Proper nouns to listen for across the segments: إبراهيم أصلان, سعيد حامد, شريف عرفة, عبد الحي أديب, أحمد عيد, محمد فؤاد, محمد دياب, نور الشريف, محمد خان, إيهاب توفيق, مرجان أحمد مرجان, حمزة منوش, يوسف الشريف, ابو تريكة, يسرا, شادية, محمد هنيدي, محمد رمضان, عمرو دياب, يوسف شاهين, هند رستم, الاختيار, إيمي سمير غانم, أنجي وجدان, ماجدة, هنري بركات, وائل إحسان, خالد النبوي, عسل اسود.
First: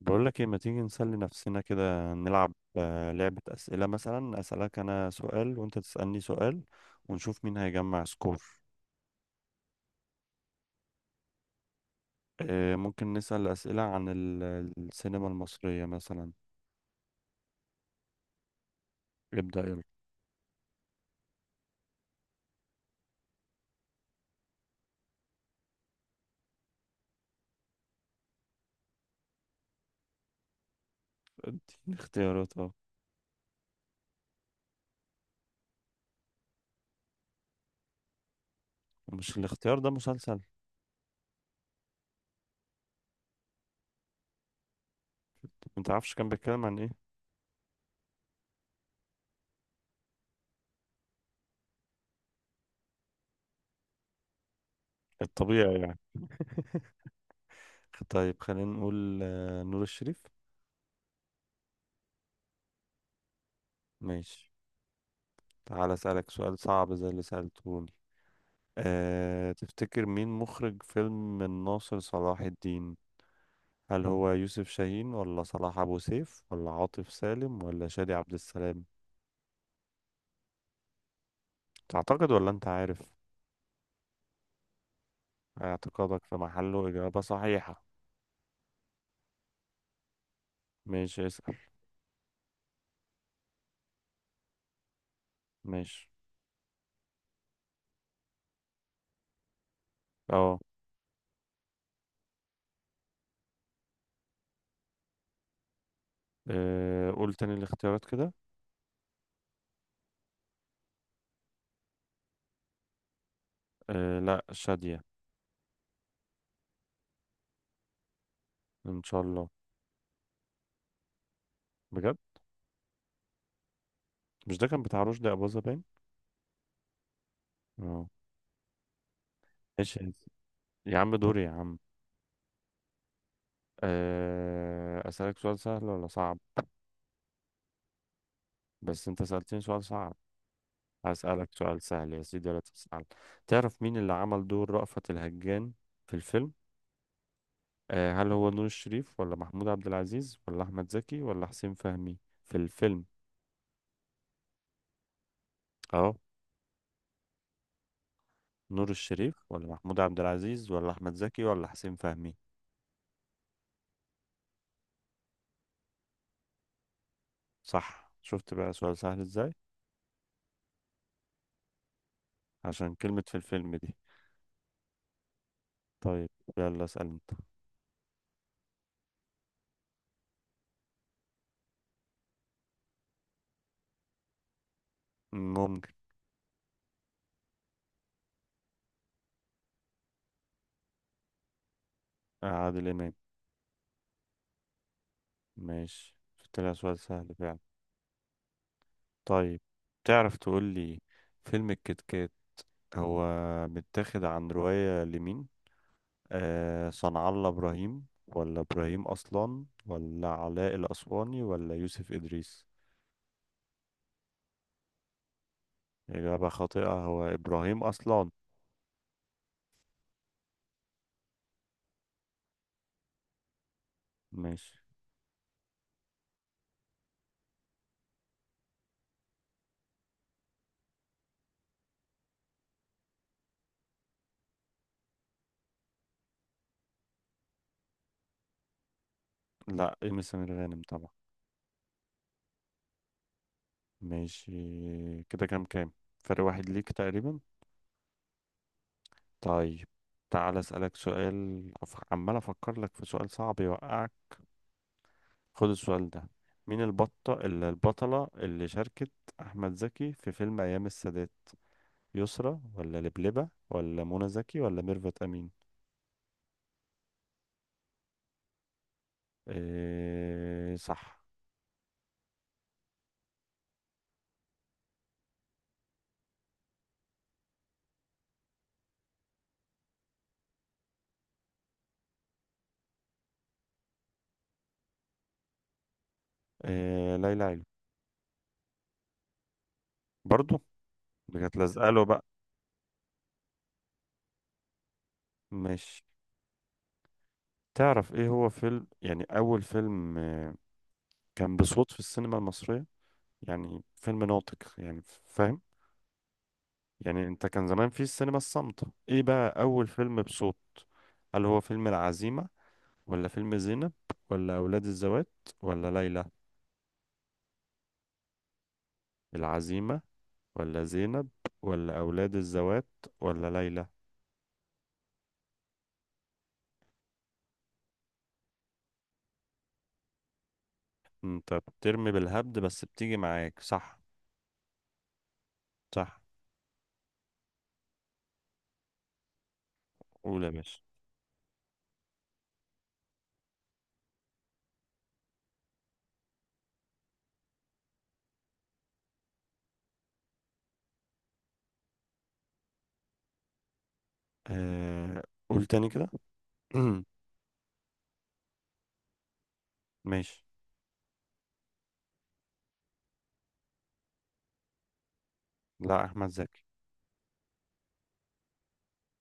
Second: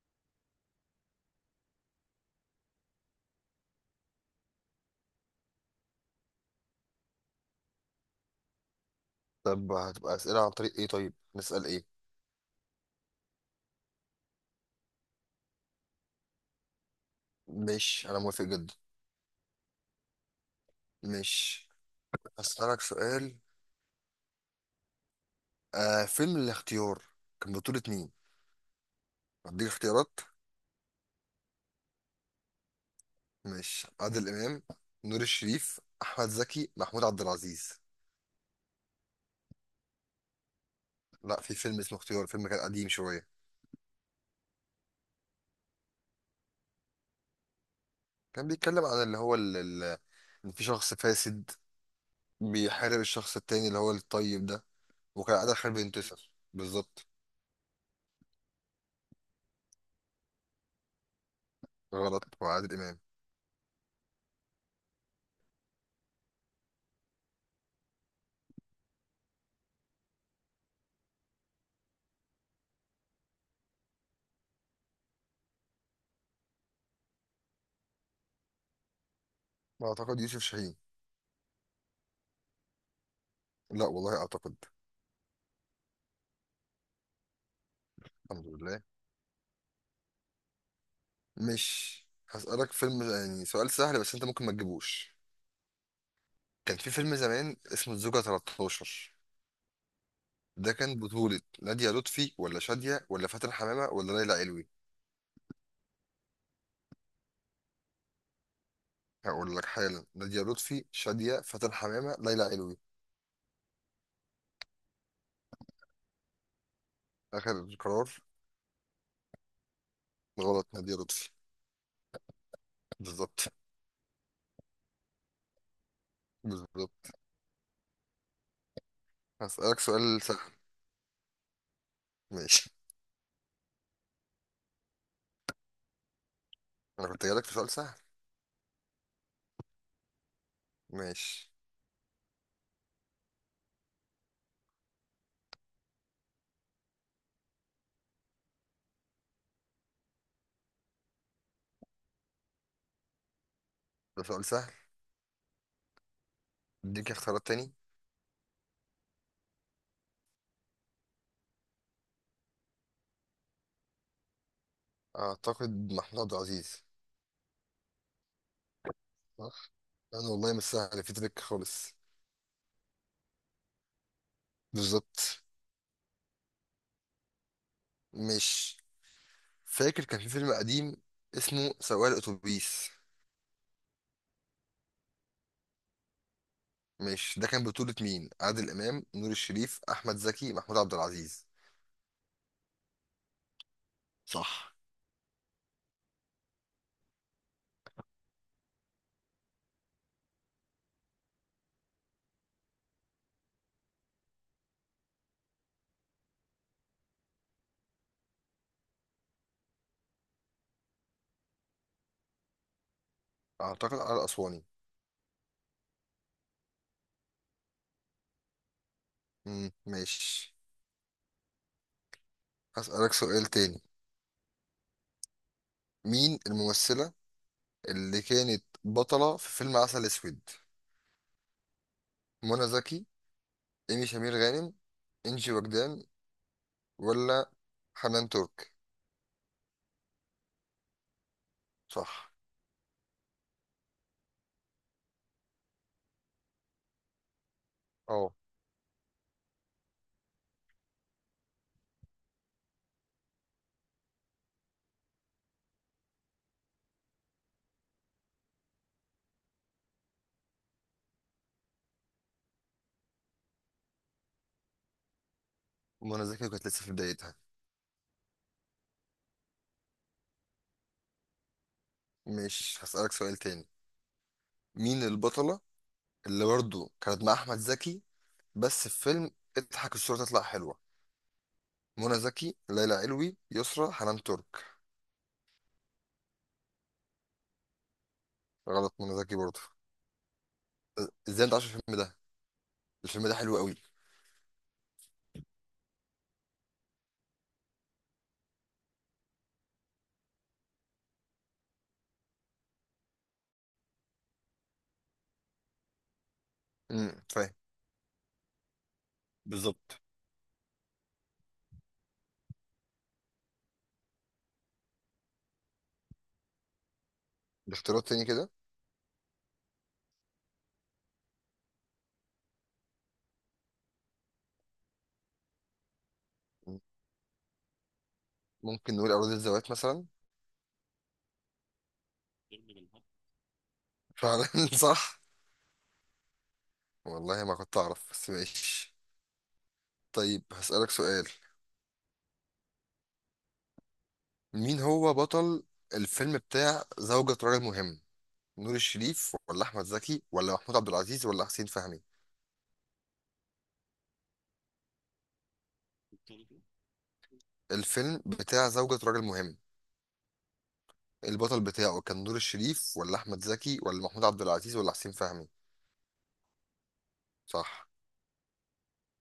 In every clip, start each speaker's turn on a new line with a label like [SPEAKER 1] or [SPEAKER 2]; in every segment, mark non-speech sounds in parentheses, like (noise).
[SPEAKER 1] بقول لك ايه؟ ما تيجي نسلي نفسنا كده؟ نلعب لعبة أسئلة مثلا، أسألك أنا سؤال وأنت تسألني سؤال، ونشوف مين هيجمع سكور.
[SPEAKER 2] طب هتبقى أسئلة عن طريق إيه طيب؟ نسأل إيه؟
[SPEAKER 1] ممكن نسأل أسئلة عن السينما المصرية مثلا.
[SPEAKER 2] ماشي، أنا موافق جدا.
[SPEAKER 1] ابدأ يلا.
[SPEAKER 2] ماشي. هسألك سؤال. فيلم الاختيار كان بطولة مين؟ هديك اختيارات.
[SPEAKER 1] اديني اختيارات اه.
[SPEAKER 2] ماشي. عادل إمام، نور الشريف، أحمد زكي، محمود عبد العزيز.
[SPEAKER 1] مش الاختيار ده مسلسل؟
[SPEAKER 2] لا، في فيلم اسمه اختيار، فيلم كان قديم شوية.
[SPEAKER 1] ما تعرفش كان بيتكلم عن ايه؟
[SPEAKER 2] كان بيتكلم عن اللي هو إن في شخص فاسد بيحارب الشخص التاني اللي هو الطيب ده. وكان عادل خالد
[SPEAKER 1] الطبيعي يعني.
[SPEAKER 2] بينتصر بالظبط.
[SPEAKER 1] طيب خلينا نقول نور الشريف.
[SPEAKER 2] غلط، وعادل إمام.
[SPEAKER 1] ماشي. تعال أسألك سؤال صعب زي اللي سألتهوني. تفتكر مين مخرج فيلم الناصر صلاح الدين؟ هل هو يوسف شاهين ولا صلاح أبو سيف ولا عاطف سالم ولا شادي عبد السلام؟
[SPEAKER 2] أعتقد يوسف شاهين.
[SPEAKER 1] تعتقد ولا أنت عارف؟
[SPEAKER 2] لا والله، أعتقد.
[SPEAKER 1] اعتقادك في محله، إجابة صحيحة.
[SPEAKER 2] الحمد لله.
[SPEAKER 1] ماشي اسأل.
[SPEAKER 2] مش هسألك فيلم، يعني سؤال سهل، بس انت ممكن ما تجيبوش.
[SPEAKER 1] ماشي.
[SPEAKER 2] كان في فيلم زمان اسمه الزوجة 13.
[SPEAKER 1] اه.
[SPEAKER 2] ده كان بطولة نادية لطفي ولا شادية ولا فاتن حمامة ولا ليلى علوي؟
[SPEAKER 1] قول تاني الاختيارات كده.
[SPEAKER 2] هقول لك حالا: نادية لطفي، شادية، فاتن حمامة، ليلى علوي.
[SPEAKER 1] لا، شادية.
[SPEAKER 2] آخر قرار.
[SPEAKER 1] إن شاء الله.
[SPEAKER 2] غلط، نادية لطفي.
[SPEAKER 1] بجد؟
[SPEAKER 2] بالظبط.
[SPEAKER 1] مش ده كان بتاع رشدي أباظة باين؟
[SPEAKER 2] بالظبط.
[SPEAKER 1] اه.
[SPEAKER 2] هسألك
[SPEAKER 1] ماشي يا
[SPEAKER 2] سؤال سهل.
[SPEAKER 1] يا عم، دوري يا عم.
[SPEAKER 2] ماشي.
[SPEAKER 1] أسألك سؤال سهل ولا صعب؟
[SPEAKER 2] أنا كنت جايلك في سؤال سهل.
[SPEAKER 1] بس أنت سألتني سؤال صعب. هسألك
[SPEAKER 2] ماشي.
[SPEAKER 1] سؤال سهل يا سيدي ولا تسأل؟ تعرف مين اللي عمل دور رأفت الهجان في الفيلم؟ هل هو نور الشريف ولا محمود عبد العزيز ولا أحمد زكي ولا حسين فهمي؟ في الفيلم.
[SPEAKER 2] ده سؤال سهل.
[SPEAKER 1] أهو.
[SPEAKER 2] اديك اختيارات تاني.
[SPEAKER 1] نور الشريف ولا محمود عبد العزيز ولا أحمد زكي ولا حسين فهمي؟
[SPEAKER 2] أعتقد محمود عبد العزيز.
[SPEAKER 1] صح، شفت بقى سؤال سهل إزاي.
[SPEAKER 2] صح؟ أنا والله مش سهل في تريك خالص.
[SPEAKER 1] عشان كلمة في الفيلم دي.
[SPEAKER 2] بالظبط.
[SPEAKER 1] طيب، يلا اسأل أنت.
[SPEAKER 2] مش فاكر كان في فيلم قديم اسمه سواق الاتوبيس.
[SPEAKER 1] ممكن.
[SPEAKER 2] مش ده كان بطولة مين؟ عادل امام، نور الشريف، احمد زكي، محمود عبد العزيز.
[SPEAKER 1] عادل إمام.
[SPEAKER 2] صح.
[SPEAKER 1] ماشي، شفت لها سؤال سهل فعلا. طيب تعرف تقول لي فيلم الكتكات هو متاخد عن رواية لمين؟ صنع الله إبراهيم ولا إبراهيم أصلان ولا علاء الأسواني ولا يوسف إدريس؟
[SPEAKER 2] اعتقد على الاسواني.
[SPEAKER 1] إجابة خاطئة، هو إبراهيم أصلان.
[SPEAKER 2] مم، ماشي. هسألك سؤال تاني.
[SPEAKER 1] ماشي.
[SPEAKER 2] مين الممثلة اللي كانت بطلة في فيلم عسل اسود؟ منى زكي، ايمي سمير غانم، انجي وجدان، ولا حنان ترك؟
[SPEAKER 1] لا، إيمي سمير غانم طبعا.
[SPEAKER 2] صح.
[SPEAKER 1] ماشي. كده كام كام؟ فرق واحد ليك تقريبا.
[SPEAKER 2] اه،
[SPEAKER 1] طيب تعال أسألك سؤال عمال أفكر لك في سؤال صعب يوقعك. خد السؤال ده. مين البطة البطلة اللي شاركت أحمد زكي في فيلم أيام السادات؟ يسرى ولا لبلبة ولا منى زكي ولا ميرفت أمين؟
[SPEAKER 2] منى زكي كانت لسه في بدايتها.
[SPEAKER 1] إيه صح.
[SPEAKER 2] مش هسألك سؤال تاني. مين البطلة اللي برضه كانت مع احمد زكي، بس في فيلم اضحك الصورة تطلع حلوة؟ منى زكي، ليلى علوي، يسرا، حنان ترك.
[SPEAKER 1] إيه، ليلى علوي.
[SPEAKER 2] غلط، منى زكي برضه.
[SPEAKER 1] برضو؟ دي
[SPEAKER 2] ازاي انت
[SPEAKER 1] كانت
[SPEAKER 2] عارف
[SPEAKER 1] لازقة
[SPEAKER 2] الفيلم
[SPEAKER 1] له
[SPEAKER 2] ده؟
[SPEAKER 1] بقى.
[SPEAKER 2] الفيلم ده حلو قوي.
[SPEAKER 1] مش تعرف ايه هو فيلم يعني أول فيلم كان بصوت في السينما المصرية؟ يعني فيلم ناطق، يعني فاهم. يعني انت
[SPEAKER 2] فاهم.
[SPEAKER 1] كان زمان في السينما الصامتة، ايه بقى أول
[SPEAKER 2] بالظبط.
[SPEAKER 1] فيلم بصوت؟ هل هو فيلم العزيمة ولا فيلم زينب ولا أولاد الذوات ولا ليلى؟
[SPEAKER 2] باختيارات تاني كده؟
[SPEAKER 1] العزيمة ولا زينب ولا أولاد الذوات ولا ليلى؟
[SPEAKER 2] ممكن نقول أراضي الزوات مثلا.
[SPEAKER 1] أنت بترمي بالهبد بس بتيجي معاك، صح.
[SPEAKER 2] فعلا (laughs) صح.
[SPEAKER 1] صح.
[SPEAKER 2] والله ما كنت أعرف، بس ماشي.
[SPEAKER 1] قول
[SPEAKER 2] طيب،
[SPEAKER 1] يا باشا.
[SPEAKER 2] هسألك سؤال. مين هو بطل الفيلم بتاع زوجة راجل مهم؟ نور الشريف ولا أحمد زكي ولا محمود عبد العزيز ولا حسين فهمي؟
[SPEAKER 1] آه... قول تاني كده. (clears throat)
[SPEAKER 2] الفيلم بتاع زوجة راجل مهم.
[SPEAKER 1] ماشي.
[SPEAKER 2] البطل بتاعه كان نور الشريف ولا أحمد زكي ولا محمود عبد العزيز ولا حسين فهمي؟
[SPEAKER 1] لا، أحمد زكي.
[SPEAKER 2] صح.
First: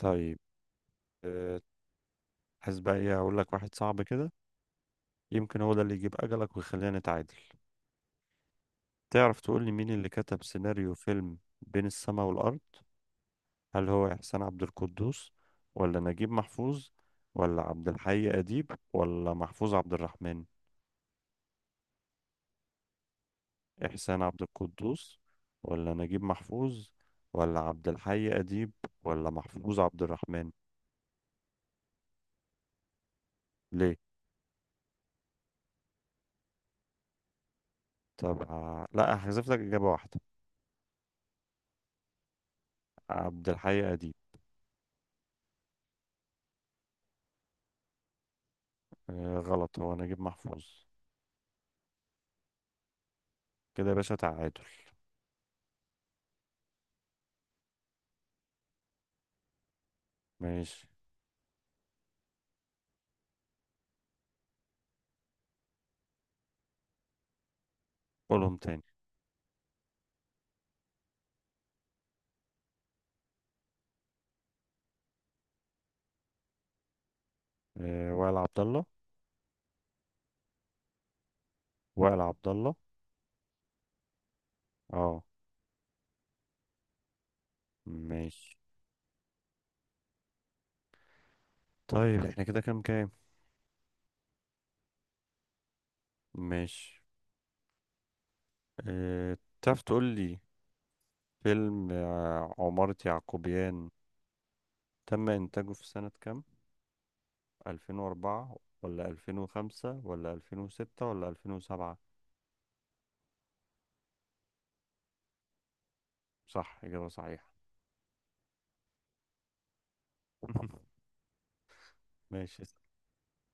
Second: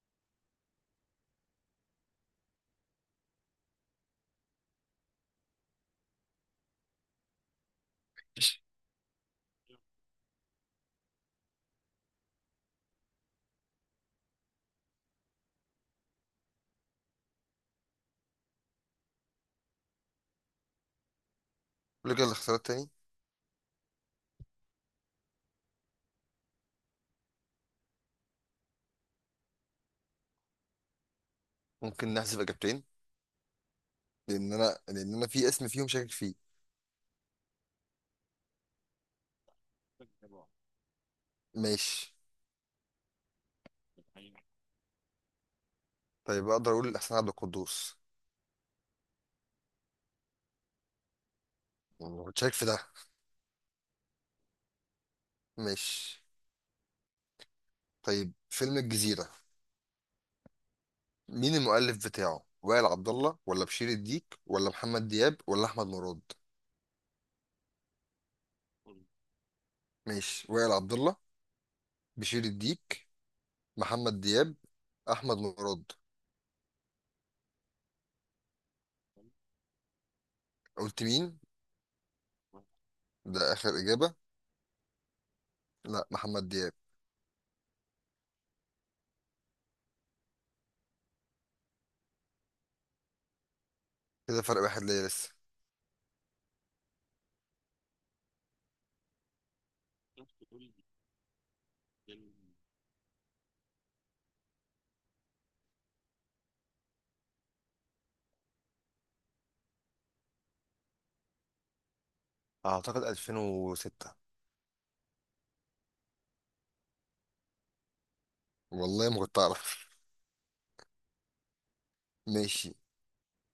[SPEAKER 1] طيب. آه، عايز بقى إيه؟ أقول لك واحد صعب كده، يمكن هو ده اللي يجيب أجلك ويخلينا نتعادل. تعرف تقول لي مين اللي كتب سيناريو فيلم بين السماء والأرض؟ هل هو إحسان عبد القدوس ولا نجيب محفوظ ولا عبد الحي أديب ولا محفوظ عبد الرحمن؟
[SPEAKER 2] قول لي كده الاختيارات تاني.
[SPEAKER 1] إحسان عبد القدوس ولا نجيب محفوظ ولا عبد الحي أديب ولا محفوظ عبد الرحمن؟
[SPEAKER 2] ممكن نحذف إجابتين.
[SPEAKER 1] ليه؟
[SPEAKER 2] لأن أنا في اسم فيهم شاكك فيه.
[SPEAKER 1] طب لا، هحذف لك إجابة واحدة.
[SPEAKER 2] ماشي.
[SPEAKER 1] عبد الحي أديب.
[SPEAKER 2] طيب، أقدر أقول أحسن عبد القدوس.
[SPEAKER 1] آه غلط، هو نجيب محفوظ.
[SPEAKER 2] ما كنتش شاكك في ده.
[SPEAKER 1] كده يا باشا تعادل.
[SPEAKER 2] ماشي. طيب، فيلم الجزيرة.
[SPEAKER 1] ماشي.
[SPEAKER 2] مين المؤلف بتاعه؟ وائل عبد الله ولا بشير الديك ولا محمد دياب ولا أحمد مراد؟
[SPEAKER 1] قولهم تاني.
[SPEAKER 2] ماشي. وائل عبد الله، بشير الديك، محمد دياب، احمد مراد.
[SPEAKER 1] آه، وائل عبد الله.
[SPEAKER 2] قلت مين؟
[SPEAKER 1] وائل عبد الله.
[SPEAKER 2] ده اخر اجابه؟
[SPEAKER 1] اه.
[SPEAKER 2] لا، محمد دياب.
[SPEAKER 1] ماشي. طيب احنا كده كام كام؟
[SPEAKER 2] كده فرق واحد ليا لسه.
[SPEAKER 1] ماشي. تعرف تقول لي فيلم عمارة يعقوبيان تم إنتاجه في سنة كام؟ 2004 ولا 2005 ولا 2006 ولا 2007؟
[SPEAKER 2] اعتقد 2006.
[SPEAKER 1] صح، إجابة صحيحة.
[SPEAKER 2] والله ما كنت اعرف.
[SPEAKER 1] (laughs)
[SPEAKER 2] (laughs)
[SPEAKER 1] ماشي.
[SPEAKER 2] ماشي.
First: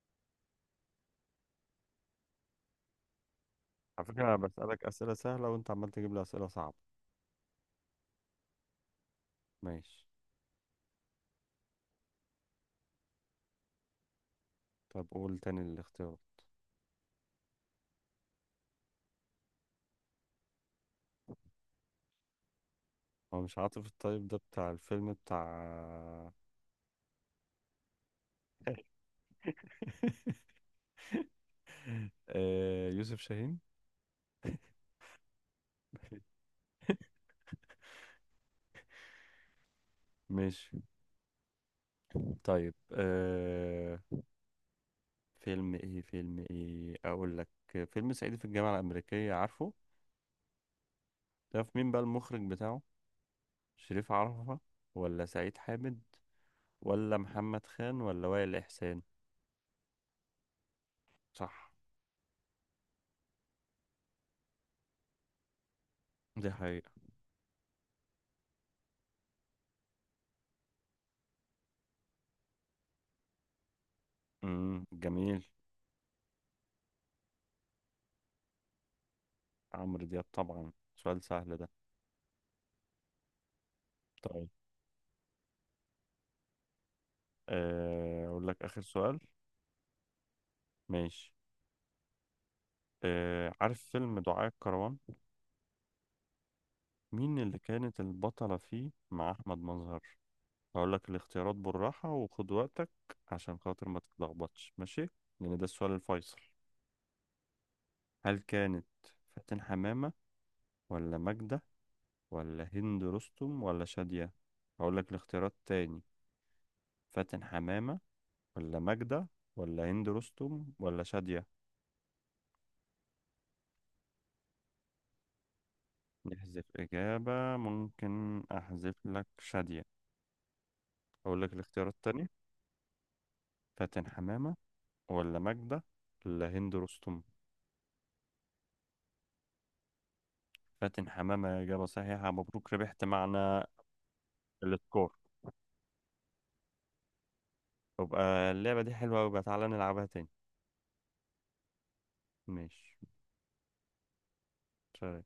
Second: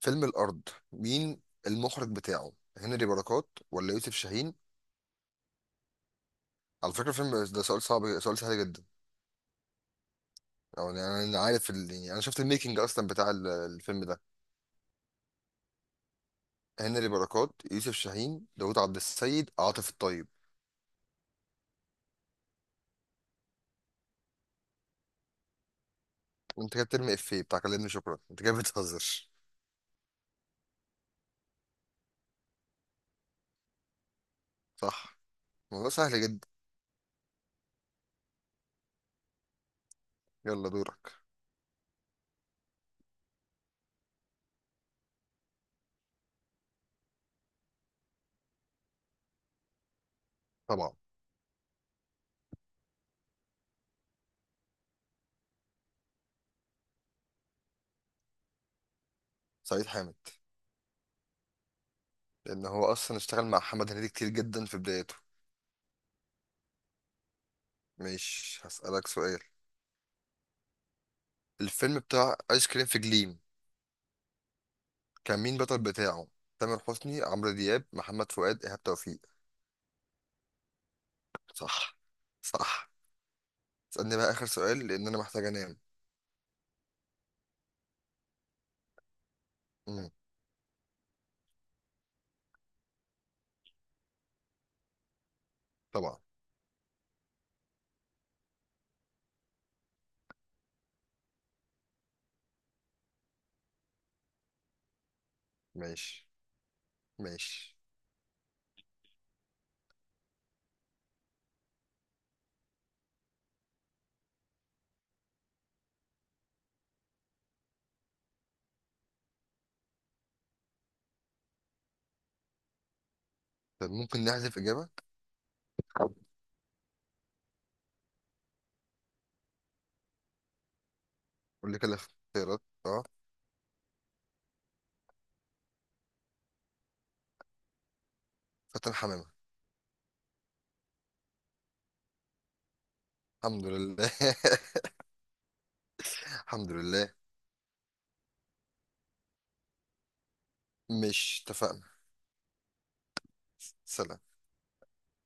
[SPEAKER 2] فيلم الارض. مين المخرج بتاعه؟ هنري بركات ولا
[SPEAKER 1] على
[SPEAKER 2] يوسف
[SPEAKER 1] فكرة أنا
[SPEAKER 2] شاهين؟
[SPEAKER 1] بسألك أسئلة سهلة وأنت عمال تجيب لي أسئلة صعبة.
[SPEAKER 2] على فكره، الفيلم ده سؤال صعب، سؤال سهل جدا.
[SPEAKER 1] ماشي.
[SPEAKER 2] أو يعني، انا عارف يعني انا شفت الميكنج اصلا بتاع الفيلم ده.
[SPEAKER 1] طب قول تاني الاختيار.
[SPEAKER 2] هنري بركات، يوسف شاهين، داوود عبد السيد، عاطف الطيب.
[SPEAKER 1] هو مش عاطف الطيب ده بتاع الفيلم بتاع.
[SPEAKER 2] انت كده بترمي افيه بتاع كلمني شكرا، انت كده بتهزر.
[SPEAKER 1] (laughs) يوسف شاهين.
[SPEAKER 2] صح. الموضوع سهل جدا.
[SPEAKER 1] (laughs)
[SPEAKER 2] يلا
[SPEAKER 1] ماشي.
[SPEAKER 2] دورك.
[SPEAKER 1] طيب فيلم ايه، فيلم ايه اقول لك. فيلم صعيدي في الجامعة الأمريكية، عارفه؟
[SPEAKER 2] طبعا.
[SPEAKER 1] تعرف مين بقى المخرج بتاعه؟ شريف عرفة ولا سعيد حامد ولا محمد خان ولا وائل إحسان؟
[SPEAKER 2] سعيد حامد.
[SPEAKER 1] صح.
[SPEAKER 2] لان هو اصلا اشتغل مع محمد هنيدي كتير جدا في بدايته.
[SPEAKER 1] دي حقيقة.
[SPEAKER 2] مش هسألك سؤال. الفيلم بتاع ايس كريم في جليم. كان
[SPEAKER 1] جميل.
[SPEAKER 2] مين البطل بتاعه؟ تامر حسني، عمرو دياب، محمد فؤاد، ايهاب توفيق؟
[SPEAKER 1] عمرو دياب طبعا، سؤال سهل ده.
[SPEAKER 2] صح. صح. اسألني بقى اخر
[SPEAKER 1] طيب
[SPEAKER 2] سؤال، لان انا محتاج انام.
[SPEAKER 1] أقول لك آخر سؤال.
[SPEAKER 2] امم.
[SPEAKER 1] ماشي. عارف فيلم دعاء الكروان؟
[SPEAKER 2] طبعا.
[SPEAKER 1] مين اللي كانت البطلة فيه مع أحمد مظهر؟ هقول لك الاختيارات بالراحة وخد وقتك عشان خاطر ما تتلخبطش ماشي، لأن ده السؤال
[SPEAKER 2] ماشي.
[SPEAKER 1] الفيصل.
[SPEAKER 2] ماشي.
[SPEAKER 1] هل كانت فاتن حمامة ولا ماجدة ولا هند رستم ولا شادية؟ هقول لك الاختيارات تاني. فاتن حمامة ولا ماجدة ولا هند رستم ولا شادية؟
[SPEAKER 2] طب ممكن نحذف اجابه.
[SPEAKER 1] نحذف إجابة، ممكن أحذف لك شادية. هقول لك
[SPEAKER 2] قول لي
[SPEAKER 1] الاختيارات
[SPEAKER 2] كده
[SPEAKER 1] تاني.
[SPEAKER 2] اختيارات، اه.
[SPEAKER 1] فاتن حمامة ولا ماجدة ولا هند رستم؟
[SPEAKER 2] فاتن حمامه.
[SPEAKER 1] فاتن حمامة، إجابة صحيحة، مبروك، ربحت معنا
[SPEAKER 2] الحمد لله (laughs)
[SPEAKER 1] السكور.
[SPEAKER 2] الحمد لله.
[SPEAKER 1] يبقى اللعبة دي حلوة، وبقى تعالى نلعبها تاني.
[SPEAKER 2] مش اتفقنا؟
[SPEAKER 1] ماشي.
[SPEAKER 2] سلام.
[SPEAKER 1] سلام.